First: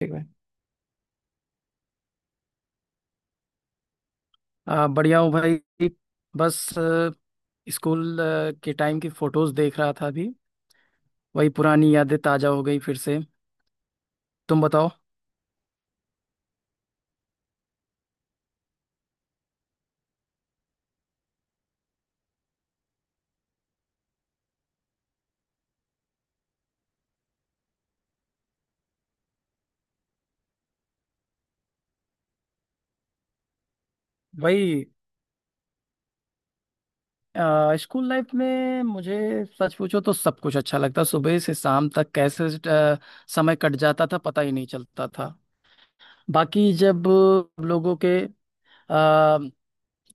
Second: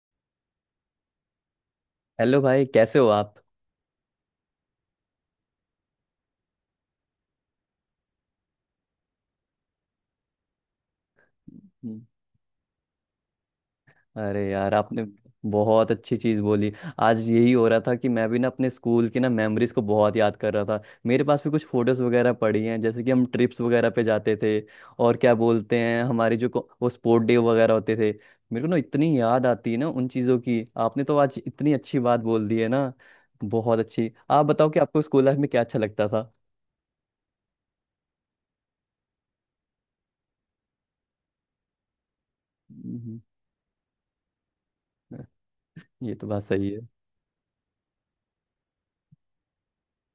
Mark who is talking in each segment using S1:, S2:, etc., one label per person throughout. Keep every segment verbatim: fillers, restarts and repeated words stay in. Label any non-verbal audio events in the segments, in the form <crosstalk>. S1: ठीक भाई।
S2: हेलो भाई, कैसे हो आप?
S1: आ, बढ़िया हूँ भाई। बस अ, स्कूल अ, के टाइम की फोटोज देख रहा था अभी। वही पुरानी
S2: हम्म।
S1: यादें ताजा हो गई फिर से।
S2: अरे
S1: तुम
S2: यार,
S1: बताओ।
S2: आपने बहुत अच्छी चीज़ बोली। आज यही हो रहा था कि मैं भी ना अपने स्कूल की ना मेमोरीज को बहुत याद कर रहा था। मेरे पास भी कुछ फोटोज़ वगैरह पड़ी हैं, जैसे कि हम ट्रिप्स वगैरह पे जाते थे। और क्या बोलते हैं, हमारी जो को- वो स्पोर्ट डे वगैरह होते थे। मेरे को ना इतनी याद आती है ना उन चीज़ों की। आपने तो आज इतनी अच्छी बात बोल दी है ना, बहुत अच्छी। आप बताओ कि
S1: भाई
S2: आपको स्कूल लाइफ में क्या अच्छा लगता था?
S1: अ, स्कूल लाइफ में मुझे सच पूछो तो सब कुछ अच्छा लगता, सुबह से शाम तक कैसे अ,
S2: हम्म।
S1: समय कट जाता था, पता ही नहीं चलता था।
S2: ये तो बात सही
S1: बाकी
S2: है।
S1: जब हम लोगों के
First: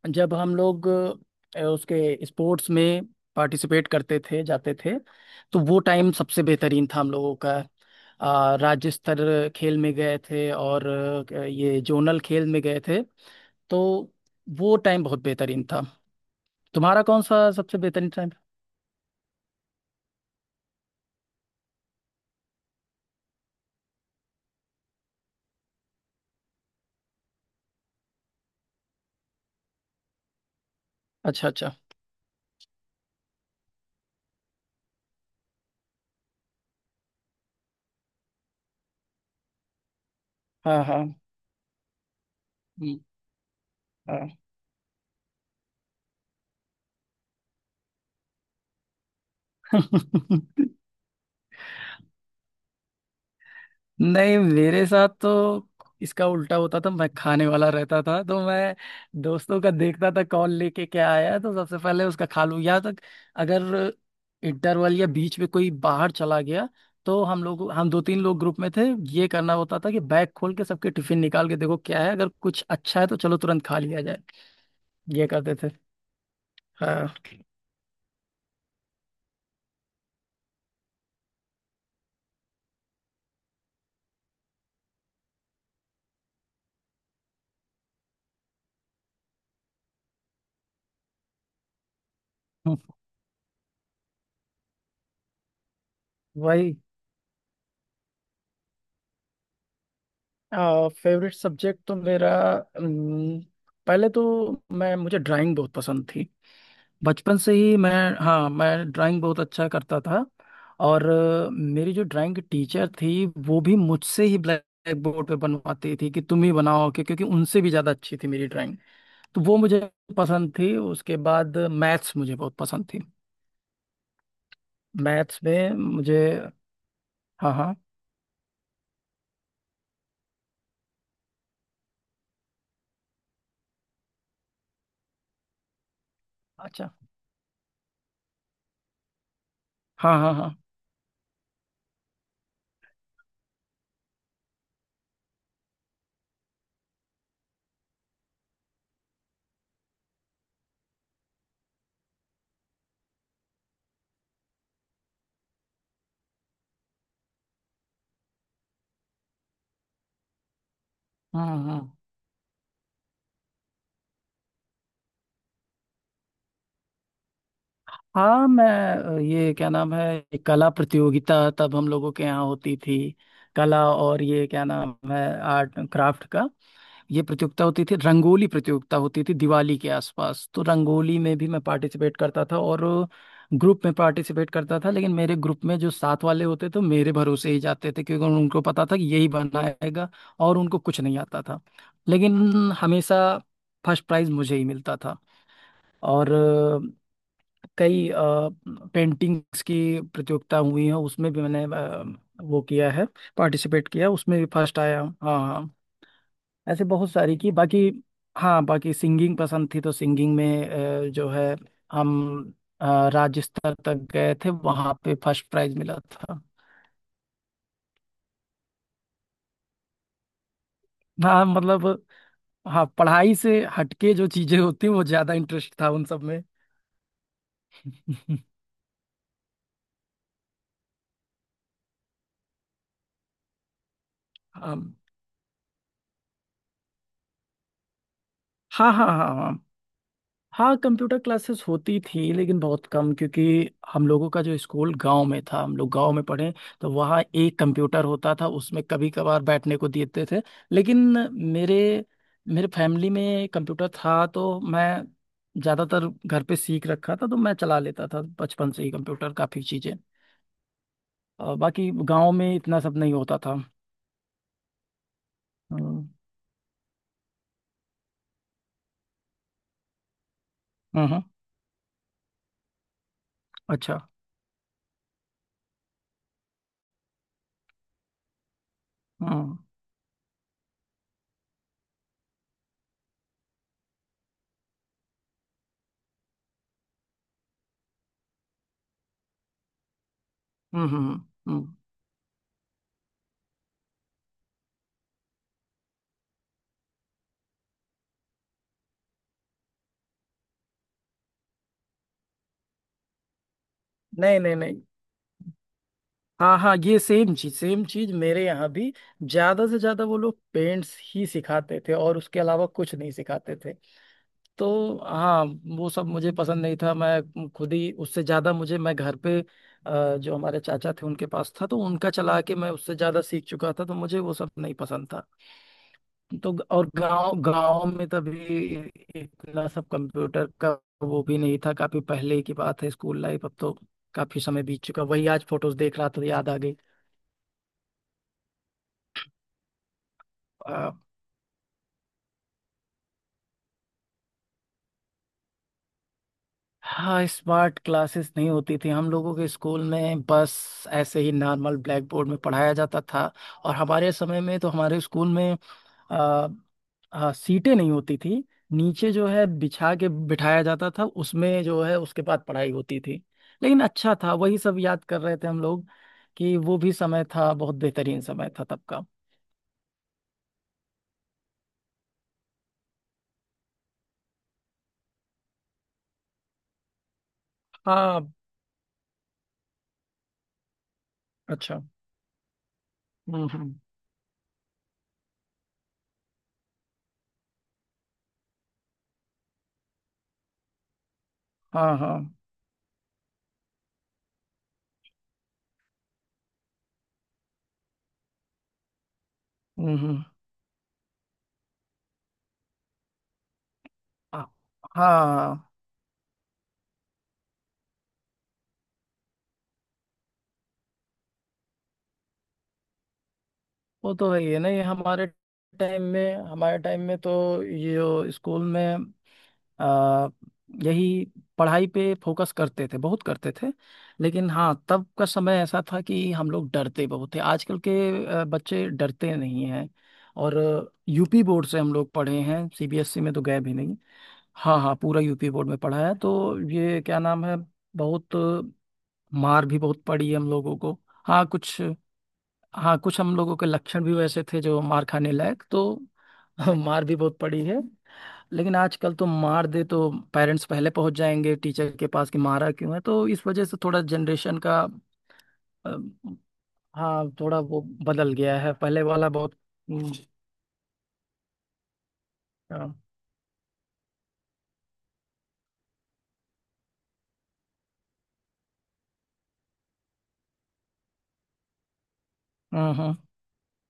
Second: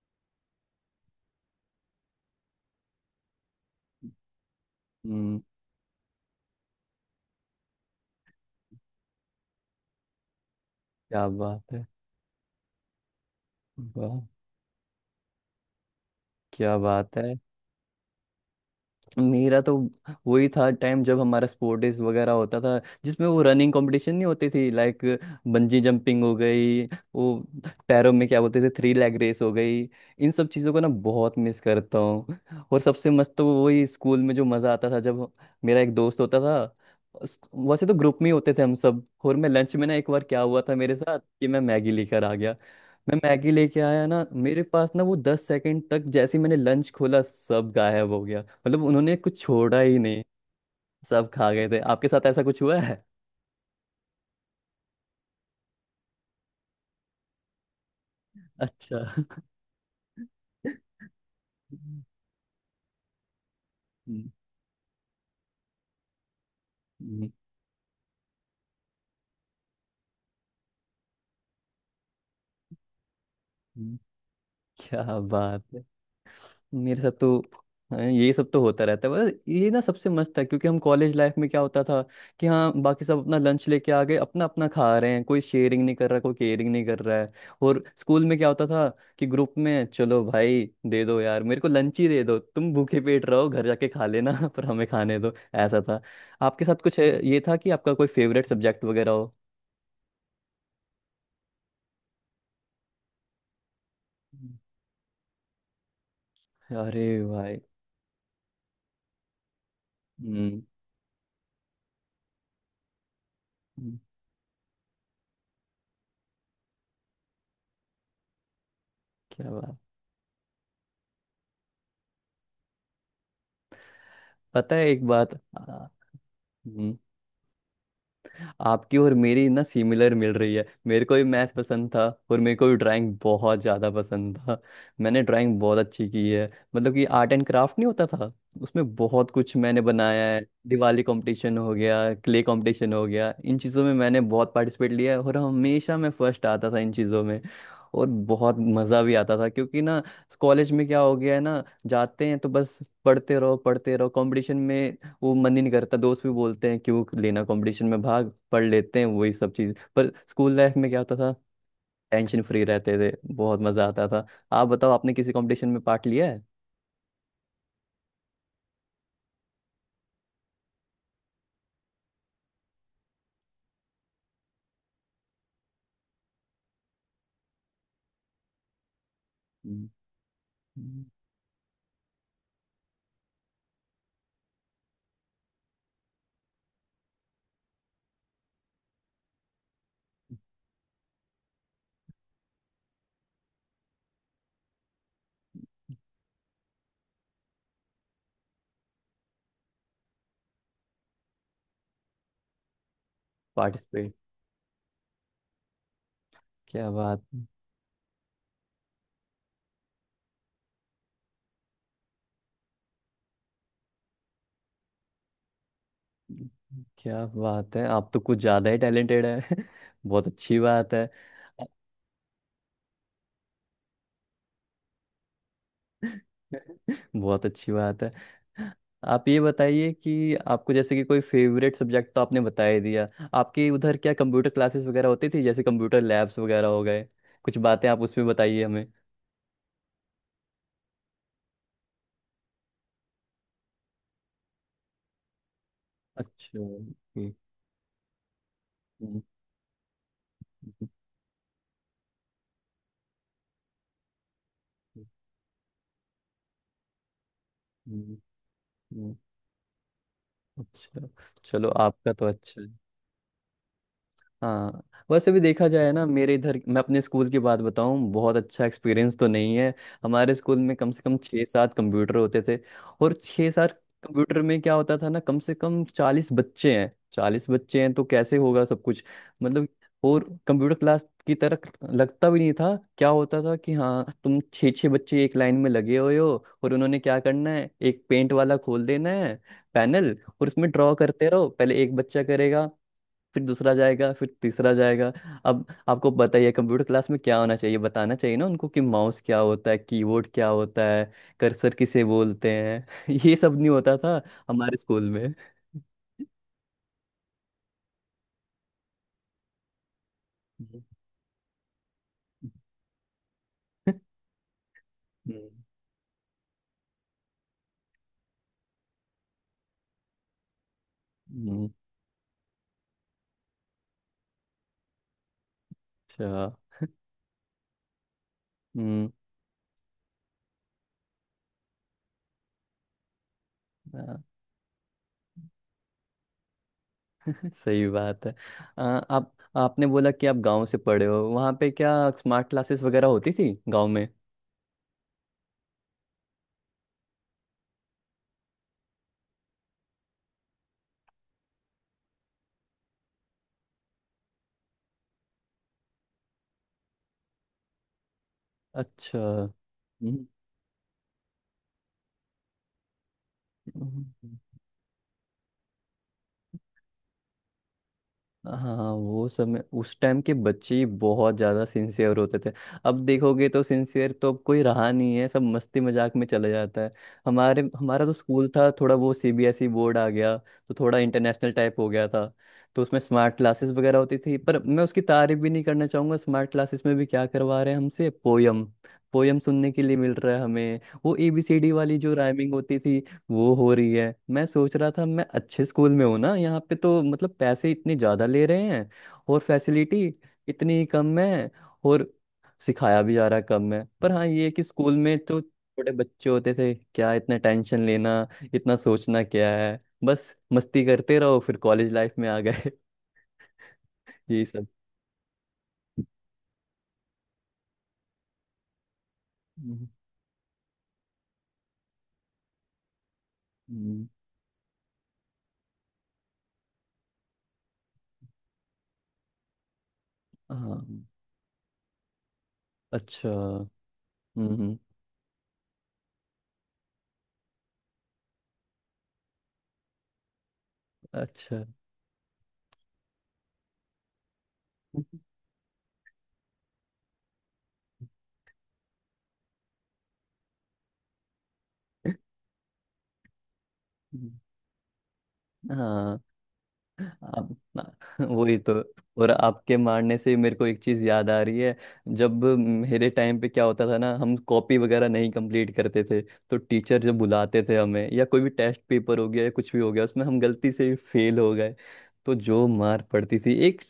S1: जब हम लोग अ, उसके स्पोर्ट्स में पार्टिसिपेट करते थे, जाते थे,
S2: हम्म।
S1: तो वो टाइम सबसे बेहतरीन था हम लोगों का। अ, राज्य स्तर खेल में गए थे और
S2: क्या
S1: अ,
S2: बात
S1: ये
S2: है।
S1: जोनल खेल में गए थे। तो
S2: वाह।
S1: वो टाइम बहुत बेहतरीन था।
S2: क्या
S1: तुम्हारा
S2: बात
S1: कौन
S2: है।
S1: सा सबसे बेहतरीन टाइम?
S2: मेरा तो वही था टाइम जब हमारा स्पोर्ट डेज वगैरह होता था, जिसमें वो रनिंग कंपटीशन नहीं होती थी। लाइक बंजी जंपिंग हो गई, वो पैरों में क्या बोलते थे, थ्री लेग रेस हो गई। इन सब चीज़ों को ना बहुत
S1: अच्छा
S2: मिस
S1: अच्छा।
S2: करता हूँ। और सबसे मस्त तो वही, स्कूल में जो मज़ा आता था जब मेरा एक दोस्त होता था। उस- वैसे तो ग्रुप में ही होते थे हम सब, और मैं लंच में ना एक बार क्या हुआ था
S1: हाँ
S2: मेरे
S1: हाँ।
S2: साथ कि मैं मैगी लेकर आ गया।
S1: हम्म।
S2: मैं मैगी लेके आया ना,
S1: हाँ।
S2: मेरे पास ना वो दस सेकंड तक, जैसे ही मैंने लंच खोला, सब गायब हो गया। मतलब उन्होंने कुछ छोड़ा ही नहीं।
S1: <laughs>
S2: सब खा गए थे। आपके साथ ऐसा कुछ हुआ है?
S1: नहीं, मेरे साथ तो इसका उल्टा होता था, मैं खाने वाला रहता था, तो
S2: <laughs>
S1: मैं
S2: अच्छा। हम्म।
S1: दोस्तों का देखता था कौन लेके क्या आया है, तो सबसे पहले उसका खा लूं या तक, अगर इंटरवल या बीच में कोई बाहर चला गया, तो
S2: हम्म।
S1: हम लोग हम दो तीन लोग ग्रुप में थे, ये करना होता था कि बैग खोल के सबके टिफिन निकाल के देखो क्या है, अगर कुछ अच्छा है तो चलो तुरंत खा
S2: हम्म।
S1: लिया जाए।
S2: क्या
S1: ये करते
S2: बात
S1: थे।
S2: है। मेरे
S1: हाँ।
S2: साथ तो, हाँ, ये सब तो होता रहता है। बस ये ना सबसे मस्त था, क्योंकि हम कॉलेज लाइफ में क्या होता था कि हाँ, बाकी सब अपना लंच लेके आ गए, अपना अपना खा रहे हैं, कोई शेयरिंग नहीं कर रहा, कोई केयरिंग नहीं कर रहा है। और स्कूल में क्या होता था कि ग्रुप में, चलो भाई, दे दो यार, मेरे को लंच ही दे दो, तुम भूखे पेट रहो, घर जाके खा लेना, <laughs> पर हमें खाने दो, ऐसा था। आपके
S1: वही।
S2: साथ कुछ है- ये था कि आपका कोई फेवरेट सब्जेक्ट वगैरह हो?
S1: फेवरेट सब्जेक्ट तो मेरा अम, पहले तो
S2: हम्म।
S1: मैं मुझे ड्राइंग बहुत पसंद थी।
S2: अरे
S1: बचपन से
S2: भाई।
S1: ही मैं, हाँ, मैं ड्राइंग बहुत अच्छा करता था।
S2: हम्म।
S1: और अ, मेरी जो ड्राइंग की टीचर थी वो भी
S2: हम्म।
S1: मुझसे ही ब्लैक बोर्ड पे बनवाती थी कि तुम ही बनाओ, कि क्योंकि उनसे भी ज़्यादा अच्छी थी मेरी ड्राइंग। तो
S2: क्या
S1: वो
S2: बात।
S1: मुझे पसंद थी, उसके बाद मैथ्स मुझे बहुत पसंद थी।
S2: पता है एक बात,
S1: मैथ्स
S2: आ,
S1: में मुझे,
S2: हम्म।
S1: हाँ हाँ।
S2: आपकी और मेरी ना सिमिलर मिल रही है। मेरे को भी मैथ्स पसंद था, और मेरे को भी ड्राइंग बहुत ज़्यादा पसंद था। मैंने ड्राइंग बहुत अच्छी की है।
S1: अच्छा।
S2: मतलब कि आर्ट एंड क्राफ्ट नहीं होता था, उसमें बहुत कुछ मैंने
S1: हाँ
S2: बनाया
S1: हाँ
S2: है।
S1: हाँ।
S2: दिवाली कंपटीशन हो गया, क्ले कंपटीशन हो गया, इन चीज़ों में मैंने बहुत पार्टिसिपेट लिया है, और हमेशा मैं फर्स्ट आता था इन चीज़ों में। और बहुत मज़ा भी आता था, क्योंकि ना कॉलेज में क्या हो गया है ना, जाते हैं तो बस पढ़ते रहो पढ़ते रहो, कंपटीशन में वो मन ही नहीं करता। दोस्त भी बोलते हैं क्यों लेना कंपटीशन में भाग, पढ़ लेते हैं वही सब चीज़। पर स्कूल लाइफ में क्या होता था,
S1: हम्म हम्म।
S2: टेंशन फ्री रहते थे, बहुत मजा आता था। आप बताओ आपने किसी कंपटीशन में पार्ट लिया है?
S1: हाँ, मैं अ, ये क्या नाम है, ये कला प्रतियोगिता तब हम लोगों के यहाँ होती थी। कला और ये क्या नाम है, आर्ट एंड क्राफ्ट का ये प्रतियोगिता होती थी, रंगोली प्रतियोगिता होती थी दिवाली के आसपास, तो रंगोली में भी मैं पार्टिसिपेट करता था, और ग्रुप में पार्टिसिपेट करता था लेकिन मेरे ग्रुप में जो साथ वाले होते थे वो मेरे भरोसे ही जाते थे क्योंकि उन- उनको पता था कि यही बनाएगा, और उनको कुछ नहीं आता था। लेकिन हमेशा फर्स्ट प्राइज मुझे ही मिलता था। और अ, कई पेंटिंग्स की प्रतियोगिता हुई है, उसमें भी मैंने अ, वो किया है, पार्टिसिपेट किया,
S2: पार्टिसिपेट।
S1: उसमें भी फर्स्ट आया हूँ, हाँ हाँ। ऐसे
S2: क्या
S1: बहुत
S2: बात।
S1: सारी की, बाकी, हाँ बाकी सिंगिंग पसंद थी, तो सिंगिंग में अ, जो है, हम अ, राज्य स्तर तक गए थे, वहाँ पे फर्स्ट प्राइज मिला था।
S2: क्या बात है, आप तो कुछ ज़्यादा ही टैलेंटेड है। <laughs> बहुत अच्छी बात है।
S1: हाँ मतलब, हाँ पढ़ाई से हटके जो चीजें होती हैं, वो ज्यादा इंटरेस्ट था उन सब
S2: <laughs>
S1: में।
S2: बहुत अच्छी बात है।
S1: <laughs>
S2: आप ये बताइए कि आपको, जैसे कि कोई फेवरेट सब्जेक्ट, तो आपने बता ही दिया। आपके उधर क्या कंप्यूटर
S1: हाँ
S2: क्लासेस वगैरह होती थी, जैसे कंप्यूटर लैब्स वगैरह हो गए? कुछ बातें आप उसमें बताइए हमें।
S1: हाँ हाँ हाँ हाँ, कंप्यूटर क्लासेस होती थी लेकिन बहुत कम, क्योंकि हम लोगों का जो स्कूल गांव में था, हम लोग गांव में पढ़े।
S2: अच्छा,
S1: तो वहाँ
S2: ओके।
S1: एक कंप्यूटर होता था, उसमें कभी
S2: हम्म।
S1: कभार बैठने को देते थे।
S2: हम्म।
S1: लेकिन मेरे मेरे फैमिली में कंप्यूटर था, तो मैं
S2: हम्म।
S1: ज़्यादातर घर पे सीख रखा था, तो मैं चला लेता
S2: हम्म।
S1: था बचपन से ही
S2: हम्म।
S1: कंप्यूटर, काफ़ी चीज़ें।
S2: अच्छा।
S1: और
S2: चलो,
S1: बाकी
S2: आपका तो
S1: गांव में
S2: अच्छा है।
S1: इतना सब नहीं होता था।
S2: हाँ। वैसे भी देखा जाए
S1: हम्म
S2: ना, मेरे इधर, मैं अपने स्कूल की बात बताऊं, बहुत अच्छा एक्सपीरियंस तो नहीं है। हमारे स्कूल में कम से
S1: हम्म
S2: कम
S1: हम्म।
S2: छः सात कंप्यूटर होते थे, और छः सात
S1: अच्छा।
S2: कंप्यूटर में क्या होता था ना, कम से कम चालीस बच्चे हैं, चालीस बच्चे हैं, तो कैसे होगा सब कुछ?
S1: हम्म
S2: मतलब, और कंप्यूटर क्लास की तरह लगता भी नहीं था। क्या होता था कि हाँ, तुम छः छः बच्चे एक लाइन में लगे हुए हो, और उन्होंने क्या करना है, एक पेंट वाला खोल देना है, पैनल, और उसमें
S1: हम्म
S2: ड्रॉ
S1: हम्म
S2: करते रहो।
S1: हम्म।
S2: पहले
S1: हम्म।
S2: एक बच्चा करेगा, फिर दूसरा जाएगा, फिर तीसरा जाएगा। अब आपको बताइए कंप्यूटर क्लास में क्या होना चाहिए, बताना चाहिए ना उनको कि माउस क्या होता है, कीबोर्ड क्या होता है, कर्सर किसे बोलते हैं। <laughs> ये सब नहीं होता था
S1: नहीं नहीं
S2: हमारे
S1: नहीं।
S2: स्कूल में।
S1: हाँ हाँ, ये सेम चीज सेम चीज मेरे यहाँ भी, ज्यादा से ज्यादा वो लोग
S2: हम्म।
S1: पेंट्स ही सिखाते थे और उसके अलावा कुछ नहीं सिखाते थे। तो हाँ, वो सब मुझे पसंद नहीं था, मैं खुद ही उससे ज्यादा, मुझे, मैं घर पे अ, जो हमारे चाचा थे उनके पास था,
S2: हम्म।
S1: तो उनका चला के मैं उससे ज्यादा सीख चुका था, तो मुझे वो सब नहीं पसंद था।
S2: अच्छा।
S1: तो ग- और गांव गांव में तभी
S2: हम्म।
S1: इतना सब कंप्यूटर का वो भी नहीं था, काफी पहले की बात है स्कूल लाइफ, अब तो
S2: हाँ।
S1: काफी समय बीत चुका। वही आज फोटोज देख रहा था तो याद आ गई।
S2: <laughs> सही बात है। आ, आप आपने बोला कि आप गांव से
S1: अ,
S2: पढ़े हो, वहाँ पे क्या स्मार्ट क्लासेस वगैरह होती थी गांव में?
S1: हाँ, स्मार्ट क्लासेस नहीं होती थी हम लोगों के स्कूल में, बस ऐसे ही नॉर्मल ब्लैक बोर्ड में पढ़ाया जाता था। और हमारे समय में तो हमारे स्कूल में अ, अ, सीटें नहीं होती थी, नीचे
S2: अच्छा।
S1: जो है बिछा के बिठाया जाता था, उसमें जो है, उसके बाद पढ़ाई होती थी। लेकिन अच्छा था,
S2: हम्म।
S1: वही सब याद कर रहे थे हम लोग, कि वो भी समय था, बहुत बेहतरीन समय था तब
S2: हाँ,
S1: का।
S2: वो समय, उस टाइम के बच्चे ही बहुत ज़्यादा सिंसियर होते थे। अब देखोगे तो सिंसियर तो अब कोई रहा नहीं है, सब मस्ती मजाक में चले जाता है। हमारे हमारा तो
S1: हाँ।
S2: स्कूल था थोड़ा, वो C B S E board आ गया तो थोड़ा इंटरनेशनल टाइप
S1: अच्छा।
S2: हो गया था। तो उसमें स्मार्ट
S1: हम्म
S2: क्लासेस
S1: हम्म।
S2: वगैरह होती थी, पर मैं उसकी तारीफ भी नहीं करना चाहूँगा। स्मार्ट क्लासेस में भी क्या करवा रहे हैं हमसे, पोयम? पोयम सुनने के लिए मिल रहा है हमें, वो ए बी सी डी
S1: हाँ
S2: वाली जो
S1: हाँ।
S2: राइमिंग होती थी, वो हो रही है। मैं सोच रहा था मैं अच्छे स्कूल में हूँ ना यहाँ पे, तो मतलब पैसे इतने ज़्यादा ले रहे हैं, और
S1: हम्म
S2: फैसिलिटी
S1: हम्म।
S2: इतनी कम है, और सिखाया भी जा रहा है कम है। पर हाँ, ये
S1: आ-
S2: है कि स्कूल में तो
S1: हाँ,
S2: छोटे बच्चे होते थे, क्या इतना टेंशन लेना, इतना सोचना क्या है, बस मस्ती करते रहो। फिर कॉलेज लाइफ में आ गए, <laughs>
S1: वो तो है
S2: यही
S1: ही है
S2: सब।
S1: ना, ये हमारे टाइम में हमारे टाइम में तो ये जो स्कूल में
S2: हम्म।
S1: आ, यही पढ़ाई पे फोकस करते थे, बहुत करते थे।
S2: हम्म।
S1: लेकिन हाँ, तब का समय ऐसा था कि हम लोग डरते बहुत थे, आजकल के आ, बच्चे डरते नहीं हैं। और
S2: हाँ।
S1: यूपी बोर्ड से हम लोग पढ़े हैं, सीबीएसई
S2: अच्छा।
S1: में तो गए भी नहीं।
S2: हम्म।
S1: हाँ हाँ, पूरा यूपी बोर्ड में पढ़ा है, तो ये क्या नाम है, बहुत मार भी बहुत पड़ी है हम लोगों को। हाँ
S2: अच्छा। <laughs>
S1: कुछ हाँ कुछ हम लोगों के लक्षण भी वैसे थे जो मार खाने लायक, तो <laughs> मार भी बहुत पड़ी है। लेकिन आजकल तो मार दे तो पेरेंट्स पहले पहुंच जाएंगे टीचर के पास कि मारा क्यों है, तो इस वजह से थोड़ा
S2: हम्म।
S1: जनरेशन का, अ,
S2: हाँ।
S1: हाँ
S2: आप
S1: थोड़ा वो
S2: <laughs>
S1: बदल
S2: वही
S1: गया है,
S2: तो।
S1: पहले वाला
S2: और
S1: बहुत।
S2: आपके
S1: हम्म
S2: मारने से मेरे को एक चीज याद आ रही है, जब मेरे टाइम पे क्या होता था ना, हम कॉपी वगैरह नहीं कंप्लीट करते थे, तो टीचर जब बुलाते थे हमें, या कोई भी टेस्ट पेपर हो गया, या कुछ भी हो गया, उसमें हम गलती से फेल हो गए, तो जो
S1: हम्म
S2: मार
S1: हम्म।
S2: पड़ती थी, एक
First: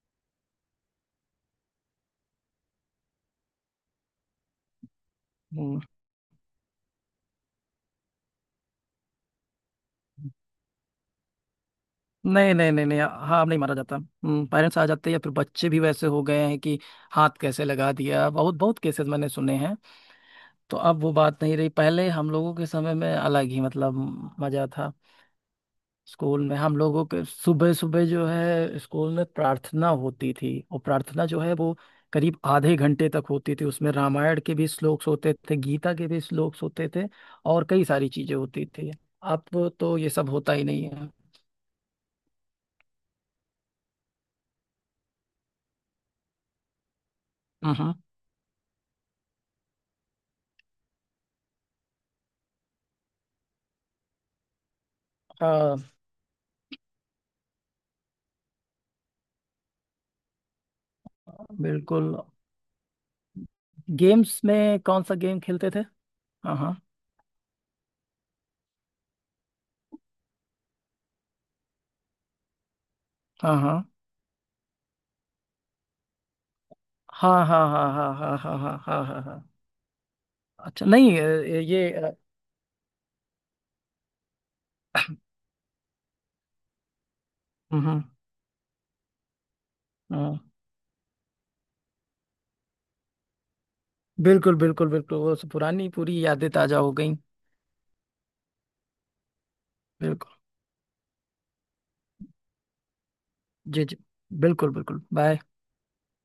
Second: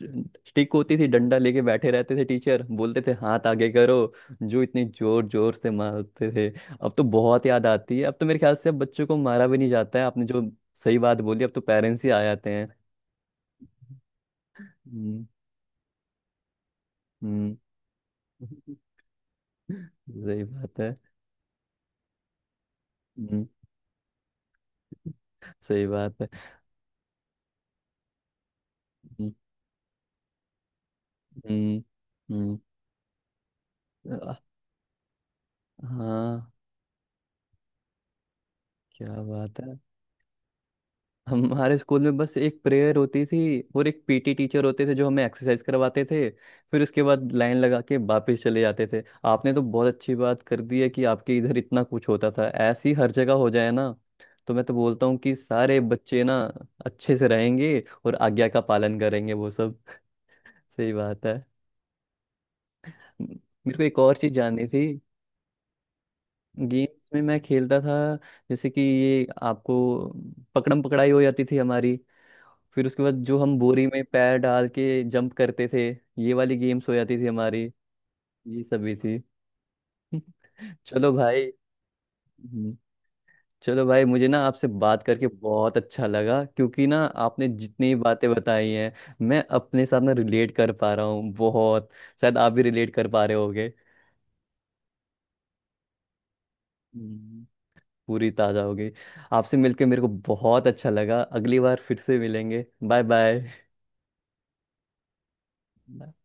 S2: स्टिक होती थी, डंडा लेके बैठे रहते थे टीचर, बोलते थे हाथ आगे करो, जो इतनी जोर जोर से
S1: हम्म।
S2: मारते थे। अब तो बहुत याद आती है, अब तो मेरे ख्याल से अब बच्चों को मारा भी नहीं जाता है। आपने जो सही बात बोली, अब तो पेरेंट्स ही आ जाते
S1: नहीं
S2: हैं।
S1: नहीं नहीं नहीं, हाँ अब नहीं मारा जाता, हम्म, पेरेंट्स आ जाते हैं, या
S2: हम्म।
S1: फिर बच्चे भी वैसे हो गए हैं कि हाथ
S2: हम्म।
S1: कैसे लगा दिया, बहुत बहुत
S2: <laughs>
S1: केसेस मैंने सुने हैं।
S2: सही
S1: तो
S2: बात है।
S1: अब वो बात नहीं रही, पहले हम लोगों के समय में
S2: हम्म।
S1: अलग ही मतलब मजा था।
S2: सही बात है।
S1: स्कूल में हम लोगों के सुबह सुबह जो है स्कूल में
S2: हम्म।
S1: प्रार्थना होती थी, और प्रार्थना जो है वो
S2: हम्म।
S1: करीब
S2: हम्म।
S1: आधे घंटे तक होती थी, उसमें
S2: आ-
S1: रामायण के भी श्लोक्स होते थे, गीता के भी
S2: हाँ।
S1: श्लोक्स होते थे, और कई सारी चीजें होती थी।
S2: क्या बात
S1: अब
S2: है।
S1: तो ये सब होता ही नहीं है।
S2: हमारे स्कूल में बस एक प्रेयर होती थी, और एक पी टी टीचर होते थे जो हमें एक्सरसाइज करवाते थे, फिर उसके बाद लाइन लगा
S1: हम्म।
S2: के वापस चले जाते थे। आपने तो बहुत अच्छी बात कर दी है कि आपके इधर इतना कुछ होता था। ऐसी हर जगह हो जाए ना, तो मैं तो बोलता हूँ कि सारे
S1: हाँ।
S2: बच्चे ना अच्छे से रहेंगे, और आज्ञा का पालन करेंगे वो सब। सही बात है।
S1: बिल्कुल।
S2: मेरे को एक और चीज
S1: गेम्स
S2: जाननी
S1: में
S2: थी।
S1: कौन सा गेम खेलते थे? हाँ हाँ
S2: गेम्स में मैं खेलता था जैसे कि, ये आपको, पकड़म पकड़ाई हो जाती थी हमारी, फिर उसके बाद जो हम
S1: हाँ
S2: बोरी में पैर डाल के जंप करते थे, ये वाली गेम्स हो जाती थी
S1: हाँ
S2: हमारी।
S1: हाँ हाँ हाँ हाँ हाँ
S2: ये
S1: हाँ
S2: सब भी
S1: हाँ हाँ
S2: थी।
S1: हाँ हाँ।
S2: <laughs>
S1: अच्छा
S2: चलो
S1: नहीं, अ,
S2: भाई।
S1: ये अ,
S2: हम्म। चलो भाई, मुझे ना आपसे बात करके बहुत अच्छा लगा, क्योंकि ना आपने जितनी
S1: हम्म।
S2: बातें बताई हैं, मैं अपने साथ ना
S1: हाँ।
S2: रिलेट कर पा रहा हूँ बहुत, शायद आप भी रिलेट कर पा रहे होगे।
S1: बिल्कुल बिल्कुल बिल्कुल, वो सब पुरानी पूरी यादें ताजा हो गई।
S2: हम्म। पूरी ताजा हो गई। आपसे मिलके मेरे को
S1: बिल्कुल।
S2: बहुत अच्छा लगा, अगली बार फिर से मिलेंगे। Bye bye.
S1: जी जी। बिल्कुल बिल्कुल, बाय।